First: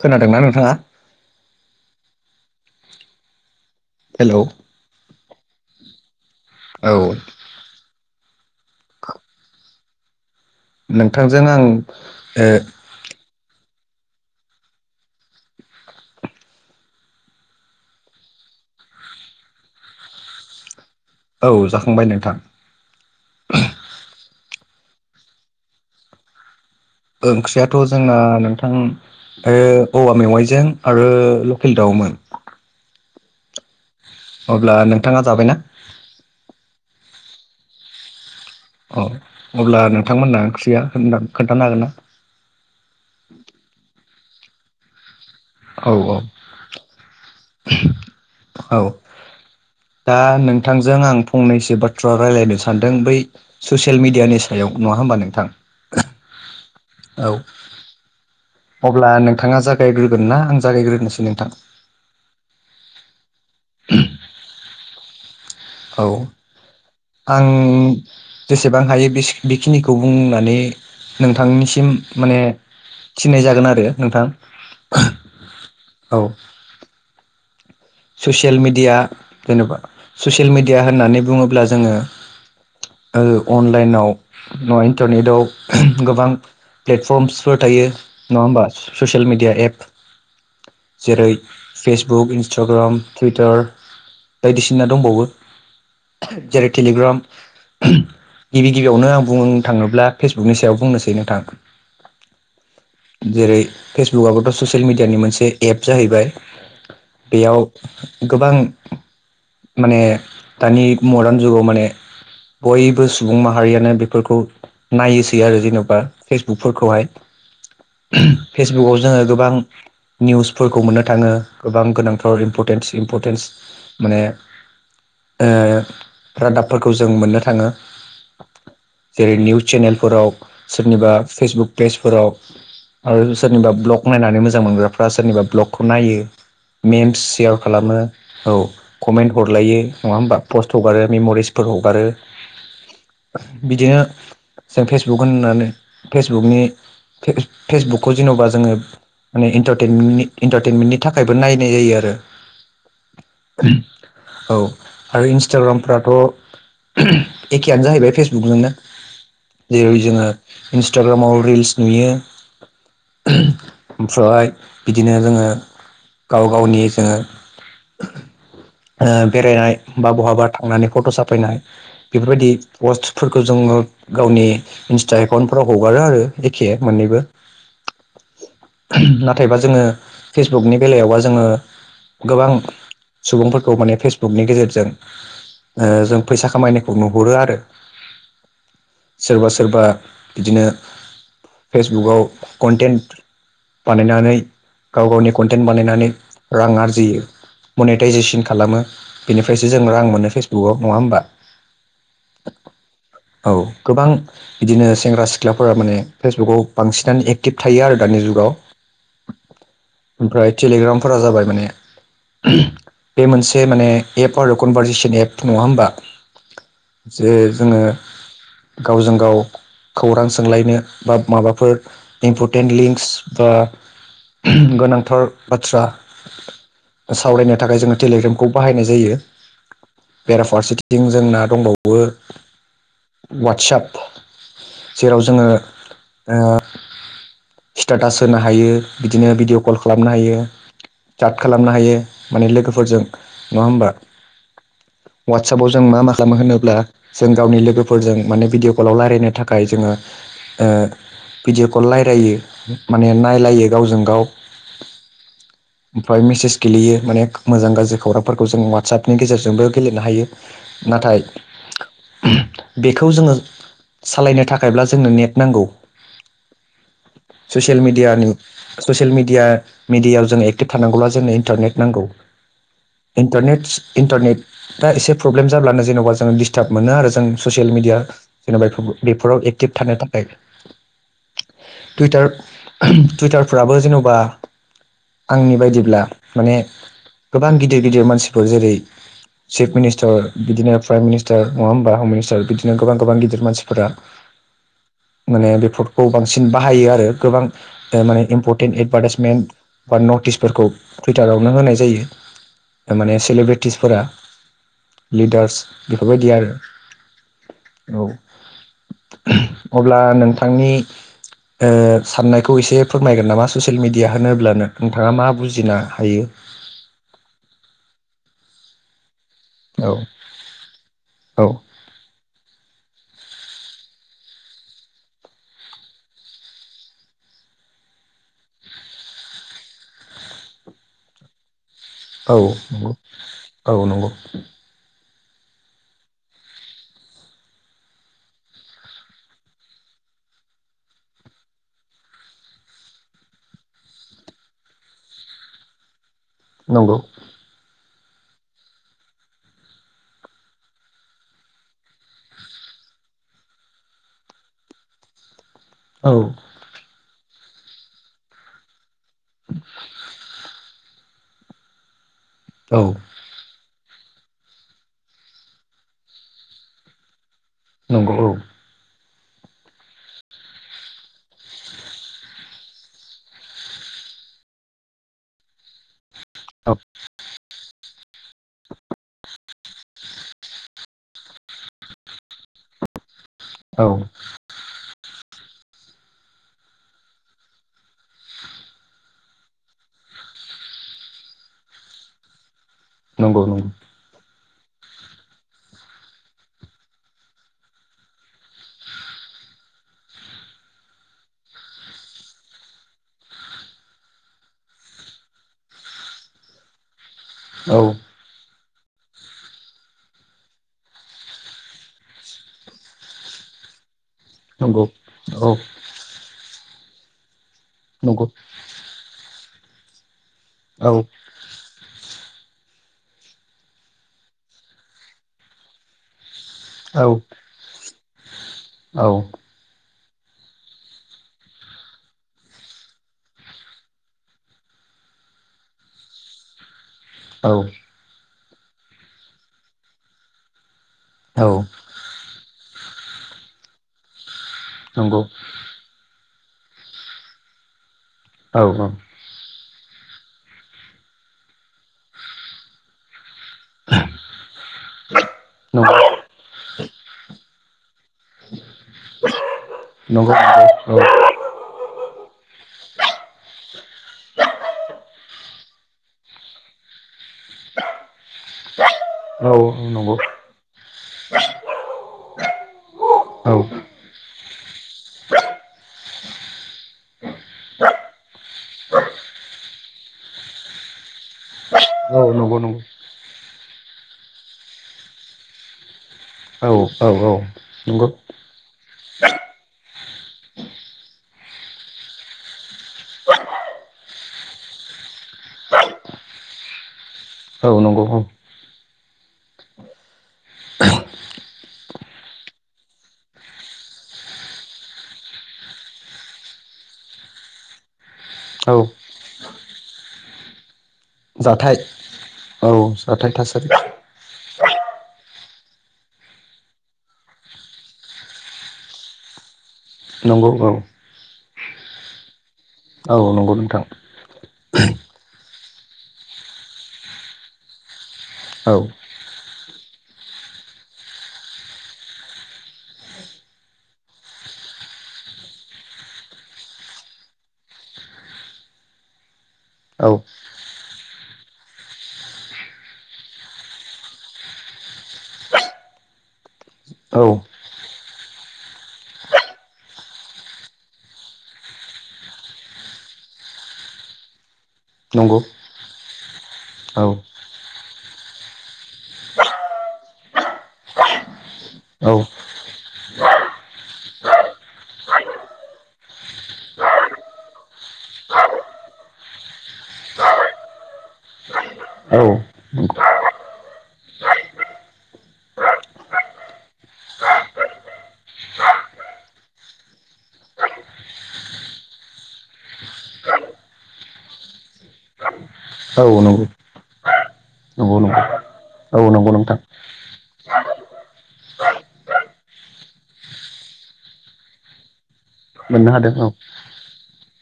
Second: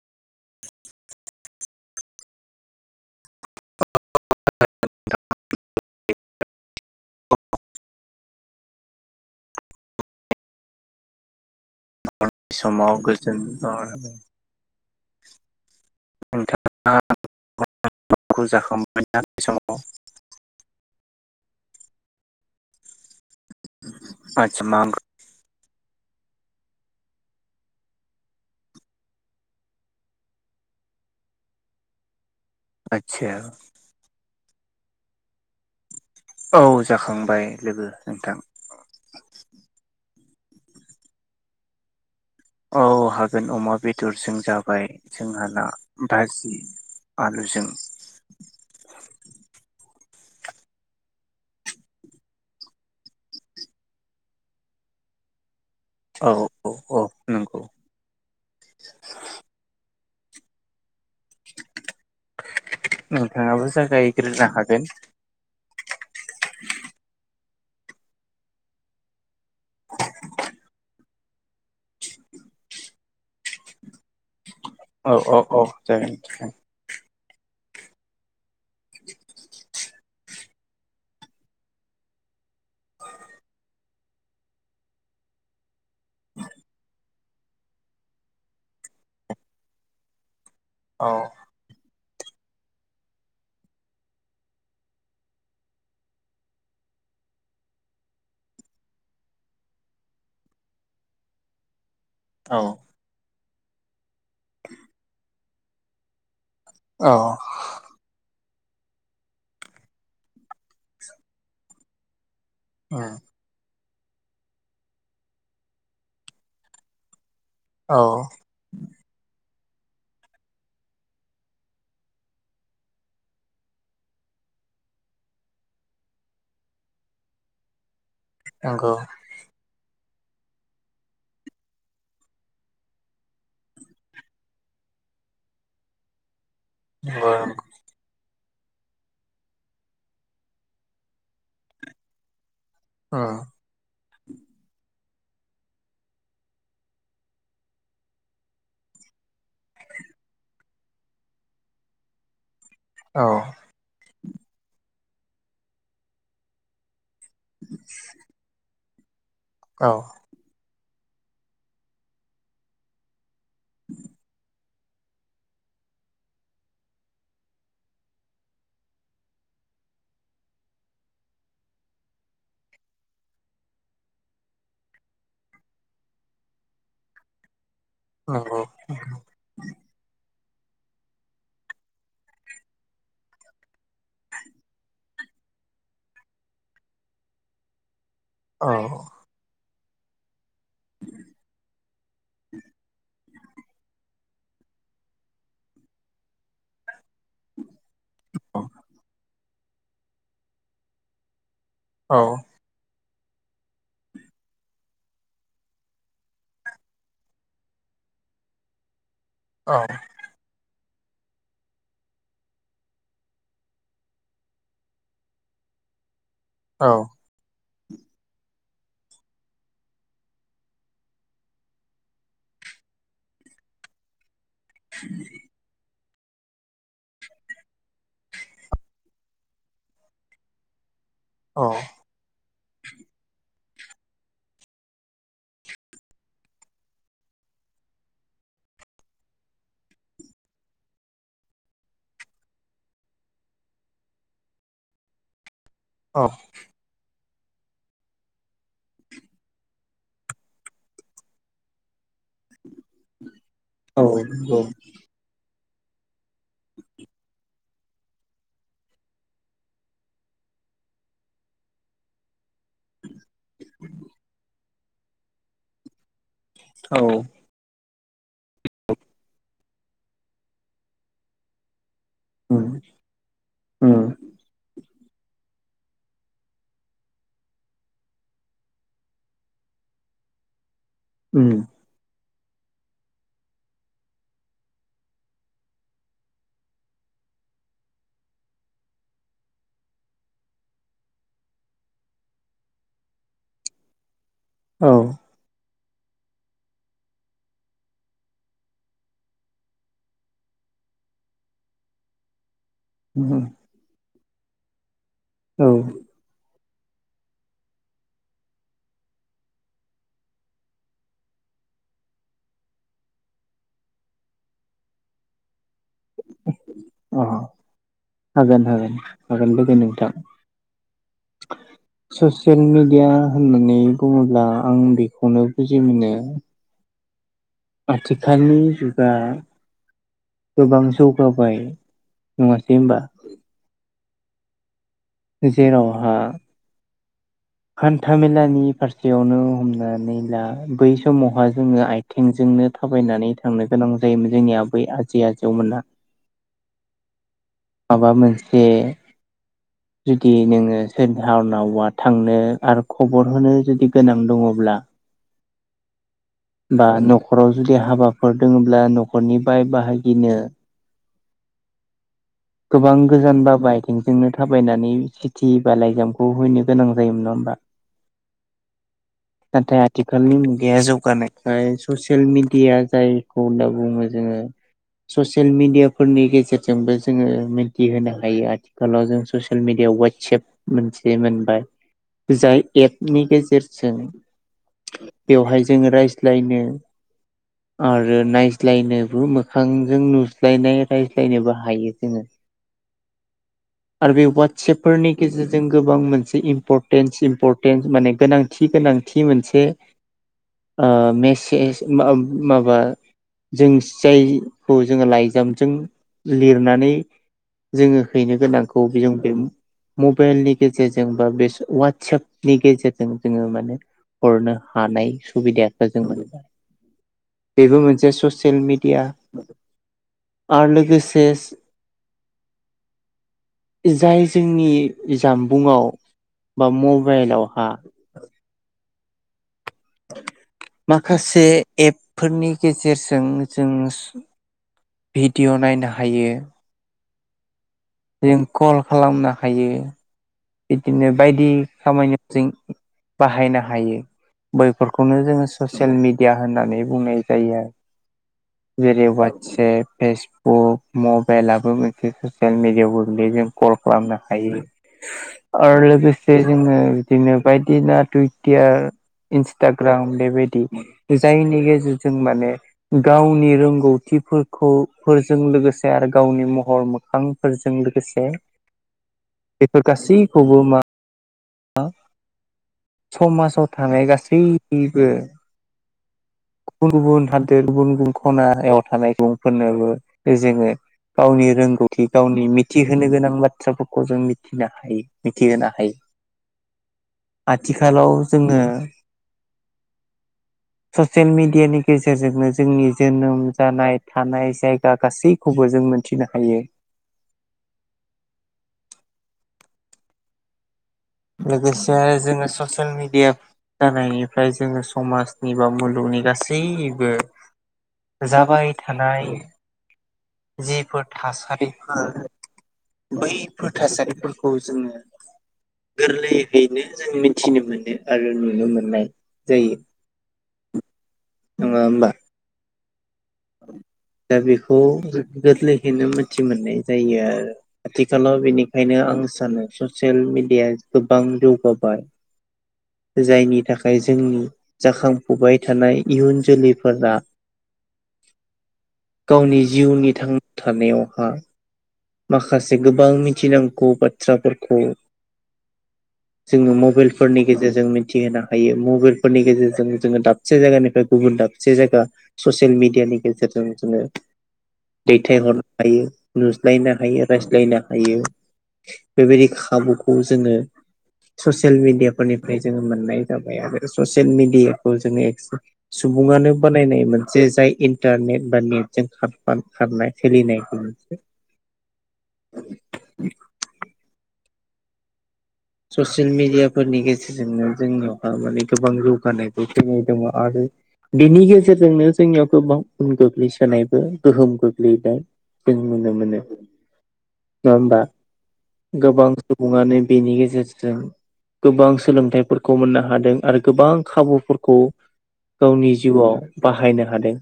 खोनादों ना नोंथाङा? हेलौ। औ। नोंथांजों आं [unintelligible] समाव गोजोन अ [unintelligible] ओंखामखौ जाखांबाय ना बे समाव औ जाखांबाय नोंथां। [unintelligible] ओंख्रियाथ' जोंना नोंथां ओ औवा मेवाइजों आरो लकेल दाउ मोन। आतसा। अब्ला नोंथाङा जाबाय ना? औ जाखांबाय लोगो नोंथां। अ अब्ला नोंथांमोनहा ओंख्रिया [unintelligible] खोन्थानो हागोन ना? औ हागोन अमा बेदरजों जाबाय। जोंहा ना औ औ भाजि आलुजों औ दा नोंथांजों आं फंनैसो बाथ्रा रायलायनो सानदों बै ससियेल मिडियानि सायाव नङा हो होमबा नोंथां। औ औ औ नंगौ। अब्ला नोंथाङा जागायग्रोगोन ना आं जागायग्रोनोसै नोंथां। नोङाबो जागायग्रोनो हागोन। औ। आं जेसेबां हायो बेस बेखिनिखौ बुंनानै नोंथांनिसिम माने थिननाय जागोन आरो नोंथां। औ औ औ जागोन औ जागोन। ससियेल मिडिया जेनबा ससियेल मिडिया होननानै बुङोब्ला जोङो ओ अनलाइनाव इन्टारनेटाव गोबां प्लेटफर्मसफोर थायो नङा होमबा ससियेल मिडिया एप। औ जेरै फेसबुक इनस स्टग्राम टुइटार बायदिसिना दंबावो। जेरै टेलिग्राम [unintelligible] गिबि गिबियावनो आं बुंनो थाङोब्ला फेसबुकनि सायाव बुंनोसै नोंथां। औ। जेरै फेसबुकआबोथ' ससियेल मिडियानि मोनसे एप जाहैबाय। बेयाव गोबां माने दानि मडार्न जुगाव माने उम औ बयबो सुबुं माहारियानो बेफोरखौ नायोसै आरो जेन'बा फेसबुकफोरखौहाय। फेसबुकाव जोङो गोबां निउसफोरखौ मोननो थाङो गोबां गोनांथार इम्परटेन्स इम्परटेन्स माने ओ रादाबफोरखौ जों मोननो थाङो। नंगौ जेरै निउस चेनेलफोराव सोरनिबा फेसबुक पेजफोराव आरो सोरनिबा ब्लग नायनानै मोजां मोनग्राफ्रा सोरनिबा ब्लगखौ नायो। मेमस नंगौ सेयार खालामो औ कमेन्ट हरलायो नङा होमबा पस्ट हगारो मेम'रिसफोर हगारो। उम बिदिनो जों फेसबुक होननानै फेसबुकनि फे-फेसबुकखौ जेन'बा जोङो माने इन्टारटेनमेन्टनि इन्टारटेनमेन्टनि थाखायबो नाय नाय जायो आरो औ औ आरो इन्स्टाग्रामफ्राथ' एखेयानो जाहैबाय फेसबुकजोंनो औ जेरै जोङो इन्सटाग्रामाव रिल्स नुयो ओमफ्राय बिदिनो जोङो गाव गावनि जोङो ओ बेरायनाय बा बहाबा थांनानै फट' साफायनाय बेफोरबायदि पस्टफोरखौ जों ङो गावनि इन्स्टा एकाउन्टफोराव हगारो आरो एखे मोन्नैबो नंगौ नाथायबा जोङो फेसबुकनि बेलायावबा जोङो गोबां सुबुंफोरखौ माने फेसबुकनि गेजेरजों ओ जों फैसा खामायनायखौ नुहुरो आरो औ सोरबा सोरबा बिदिनो फेसबुकाव कन्टेन्ट बानायनानै गाव गावनि कन्टेन्ट बानायनानै रां आरजियो मनिटाइजेसन खालामो बेनिफ्रायसो जों रां मोनो फेसबुकआव नङा होमबा औ [inaudible] औ गोबां बिदिनो सेंग्रा सिख्लाफोरा माने फेसबुकाव बांसिनानो एक्टिभ थायो आरो दानि जुगाव [inaudible] औ ओमफ्राय टेलिग्रामफोरा जाबाय माने बे मोनसे माने एप आरो कनभारजेसन एप नङा होमबा औ जे जोङो गावजों गाव खौरां सोंलायनो बा माबाफोर इम्परटेन्ट लिंक्स बा गोनां थार बाथ्रा सावरायनो थाखाय जोङो टेलिग्रामखौ बाहायनाय जायो बेराफारसेथिथिं जोंना औ दंबावो वाटसाप जेराव जोङो ओ स्टेटास होनो हायो बिदिनो भिडिअ कल खालामनो हायो सांत खालामनो हायो माने लोगोफोरजों नङा होमबा वाटसापाव जों मा मा औ खालामो होनोब्ला जों गावनि लोगोफोरजों माने भिडिअ' कलाव रायजलायनो थाखाय जोङो ओ भिडिअ'खौ रायलायो माने नायलायो गावजों औ गाव नंगौ ओमफ्राय मेसेस गेलेयो माने मोजां गाज्रि खौरांफोरखौ जों वाटसापनि गेजेरजोंबो गेलेनो हायो नाथाय बेखौ जोङो सालायनो थाखायब्ला जोंनो नेट नांगौ औ ससियेल मिडियानि ससियेल मिडिया मिडियायाव जों एक्टिभ थानांगौब्ला जोंनो इन्टारनेट नांगौ उम इन्टारनेट उम इन्टारनेटा एसे प्रब्लेम जाब्लानो जेनेबा जोङो दिसटार्ब मोनो आरो जों ससियेल मिडिया जेन'बा बेफोराव एक्टिभ थानो थाखाय उम टुइटार टुइटारफोराबो जेन'बा आंनि बायदिब्ला माने गोबां गिदिर गिदिर मानसिफोर जेरै चिफ मिनिस्टार बिदिनो प्राइम मिनिस्टार नङा होमबा हम मिनिस्टार बिदिनो गोबां गोबां गिदिर मानसिफोरा औ माने बेफोरखौ बांसिन बाहायो आरो गोबां माने इम्पर्टेन्ट एदभार्टाइसमेन्ट बा नटिसफोरखौ टुइटारावनो होनाय जायो ओ माने उम सेलेब्रेटिसफोरा लिडार्स औ अ बेफोरबायदिया आरो औ अब्ला नोंथांनि ओ साननायखौ एसे फोरमायगोन नामा ससियेल मिडिया होनोब्लानो नोंथाङा मा बुजिनो हायो हागोन हागोन हागोन बायदि औ नोंथां औ ससियेल मिडिया होननानै बुङोब्ला आं बेखौनो बुजि मोनो आथिखालनि जुगा गोबां जौगाबाय। औ नङासै नंगौ होमबा औ नंगौ। जेरावहा हान्थामेलानि फारसेयावनो हमनानै ला बै समावहा जोङो आइथेंजों नो थाबायनानै थांनो गोनां जायोमोन जोंनिया आबै आजै आजौमोना। नंगौ। माबा मोनसे जुदि नोङो सोरहानावबा थांनो आरो खबर होनो जुदि गोनां दङब्ला औ बा न'खराव जुदि हाबाफोर दङोब्ला न' खरनिफ्राय बाहागिनो औ गोबां गोजानबाबो आइ थेंजोंनो थाबायनानै सिटि बा लाइजामखौ हैनो गोनां जायोमोन नङा होमबा? नंगौ औ। नाथाय आथिखालनि मुगाया जौगानायखाय ससियेल मिडिया जायखौ होनना बुङो जों ससेल मिडिया फोरनि औ गेजेरजोंबो जोङो मिथिहोनो हायो आथिखालाव जों ससे ससियेल मिडिया वाटसेएप मोनसे मोनबाय जाय एपनि औ औ गेजेरजों बेवहाय जोङो रायज्लायनो आरो नायज्लायनोबो मोखांजों नुज्लायनाय रायज्लायनोबो हायो जोङो। नंगौ नंगौ‌। सेपफोरनि गेजेरजों गोबां मोनसे इम्परटेन्स सिम्परटेन्स माने गोनांथि गोनां थि मोनसे ओ मेसेज मा-माबा जों जायखौ जोङो लाइजामजों लिरनानै औ जोङो हैनो गोनांखौ बेजों बे मबाइलनि गेजेरजों बा बे स वाटसापनि गेजेरजों जोङो माने हरनो नंगौ हानाय औ सुबिदाखो जों मोनबाय। बेबो मोनसे नंगौ ससियेल मिडिया। औ आरलोगोसे स जाय जोंनि जामबुंआव बा औ मबाइलावहा औ। माखासे एपफोरनि गेजेरजों जोंङो भिडिय' नायनो हायो। औ। जों कल खालामनो हायो। बिदिनो बायदि खामानियाव जों बाहायनो हायो। बैफोरखौनो नंगौ जोङो ससियेल मिडिया होननानै बुंनाय जायो आरो। औ नंगौ जेरै वाटसेप। फेसबुक मबेलाबो मोनसे ससियेल मिडियाव गोग्लैयो जों कल खालामनो हायो आरो लोगोसे जोङो बिदिनो बायदि सिना टुइटियार इ नंगौ न्सटाग्राम बेबायदि औ जायनि गेजेरजों माने गावनि रोंगौथिफोरखौ फोरजों लोगोसे आरो गावनि महर मोखांफोरजों [unintelligible] [unintelligible] बेफोर नंगौ गासैखौबो मा [unintelligible] औ समाजाव औ थानाय गासैबो गुबुन-गुबुन हादोर गुबुन-गुबुन खनायाव थानाय सुबुंफोरनोबो जोंङो गावनि रोंगौ। गावनि नंगौ नंगौ औ मिथिहोनो गोनां बाथ्राफोरखौ जों मिथिनो हायो मिथिहोनो हायो। औ नंगौ आथिखालाव जोंङो, [unintelligible] ससियेल मिडियानि गेजेरजोंनो जोंनि जोनोम जानाय थानाय जायगा गासैखौबो जों मोनथिनो हायो। औ नंगौ औ। लोगोसे आरो जोंङो ससियेल मिडिया जानायनिफ्राय जोंङो समाजनि बा मुलुगनि गासैबो जाबाय औ थानाय जिफोर जाथाय थासारिफोर औ जाथाय थासारि बैफोर थासारिफोरखौ जोंङो गोरलैयैनो जों मिथिनो मोनो आरो नुनो मोननाय जायो। नंगौ औ नंङा होनबा? औ नंगौ नोंथां दा बेखौ गोरलैहैनो मिथि मोननाय जायो आरो आथिखालाव औ बेनिखायनो आं सानो ससियेल मिडिया गोबां जौगाबाय! जायनि थाखाय जोंनि जाखांफुबाय थानाय इयुन जोलैफोरा, [unintelligible] गावनि औ जिउनि थांना थानायावहा माखासे गोबां मिथिनांगौ बाथ्राफोरखौ [inaudible] जोंङो औ मबाइलफोरनि गेजेरजों मिथिहोनो हायो मबाइलफोरनि गेजेरजों जोंङो दाबसे जायगानिफ्राय गुबुन दाबसे जायगा ससियेल मिडियानि गेजेरजों जोंङो नंगौ दैथायहरनो हायो। लायनो औ हायो रायज्लायनो हायो बेबायदि खाबुखौ जोंङो ससियेल औ मिडियाफोरनिफ्राय जोंङो मोननाय जाबाय आरो ससियेल मिडियाखौ जोंङो [unintelligible] सुबुंङानो बानायनाय मोनसे जाय इन्टारनेट बा नेटजों खारनाय फलिनाय [inaudible] औ नंगौ ससियेल मिडियाफोरनि गेजेरजोंनो जोंनियावहा माने गोबां जौगानायबो फैनाय दंङ आरो, बेनि गेजेरजोंनो जोंनियाव गोबां उन गोग्लैसोनायबो गोहोम गोग्लैदों। जों नुनो नंगौ मोनो। नंगौ नंङा होनबा औ गोबां नंगौ नोंथां सुबुंङानो बेनि गेजेराव गेजेरजों गोबां सोलोंथाइफोरखौ मोननो हादों आरो गोबां खाबुफोरखौ मोननो गावनि हादों औ जिउआव बाहायनो हादों।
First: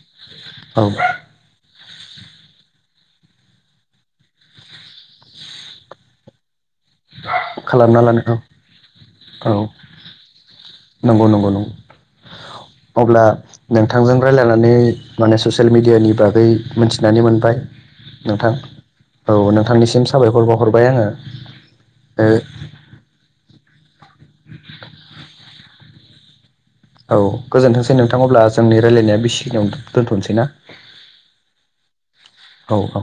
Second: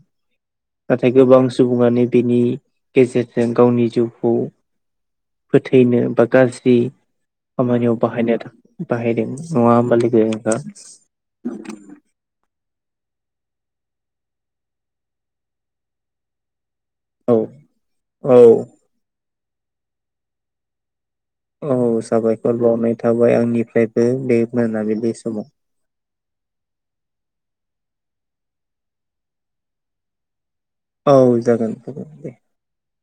औ नाथाय गोबां सुबुंङानो बिनि गेजेरजों गावनि जिउखौ फोथैनो बा गाज्रि खामानियाव खालामना लानो औ बाहायनो थाखाइ औ बाहायदों नंङा नंगौ होनबा? नंगौ नंगौ [unintelligible] [inaudible] अब्ला नोंथांजों राय्लायनानै माने ससियेल मिडियानि बागै मोनथिनानै औ मोनबाय औ नोंथां औ नोंथांनिसिम साबायखर बावहरबाय आंङो! औ साबायखर बावनाय थाबाय। आय आंनिफ्रायबो बे मोनाबिलि समाव। औ गोजोनथोंसै नोंथां अब्ला जोंनि रायलायनाया बेसिखिनियावनो दोन्थनोसै ना? औ जागोन दे। औ-औ।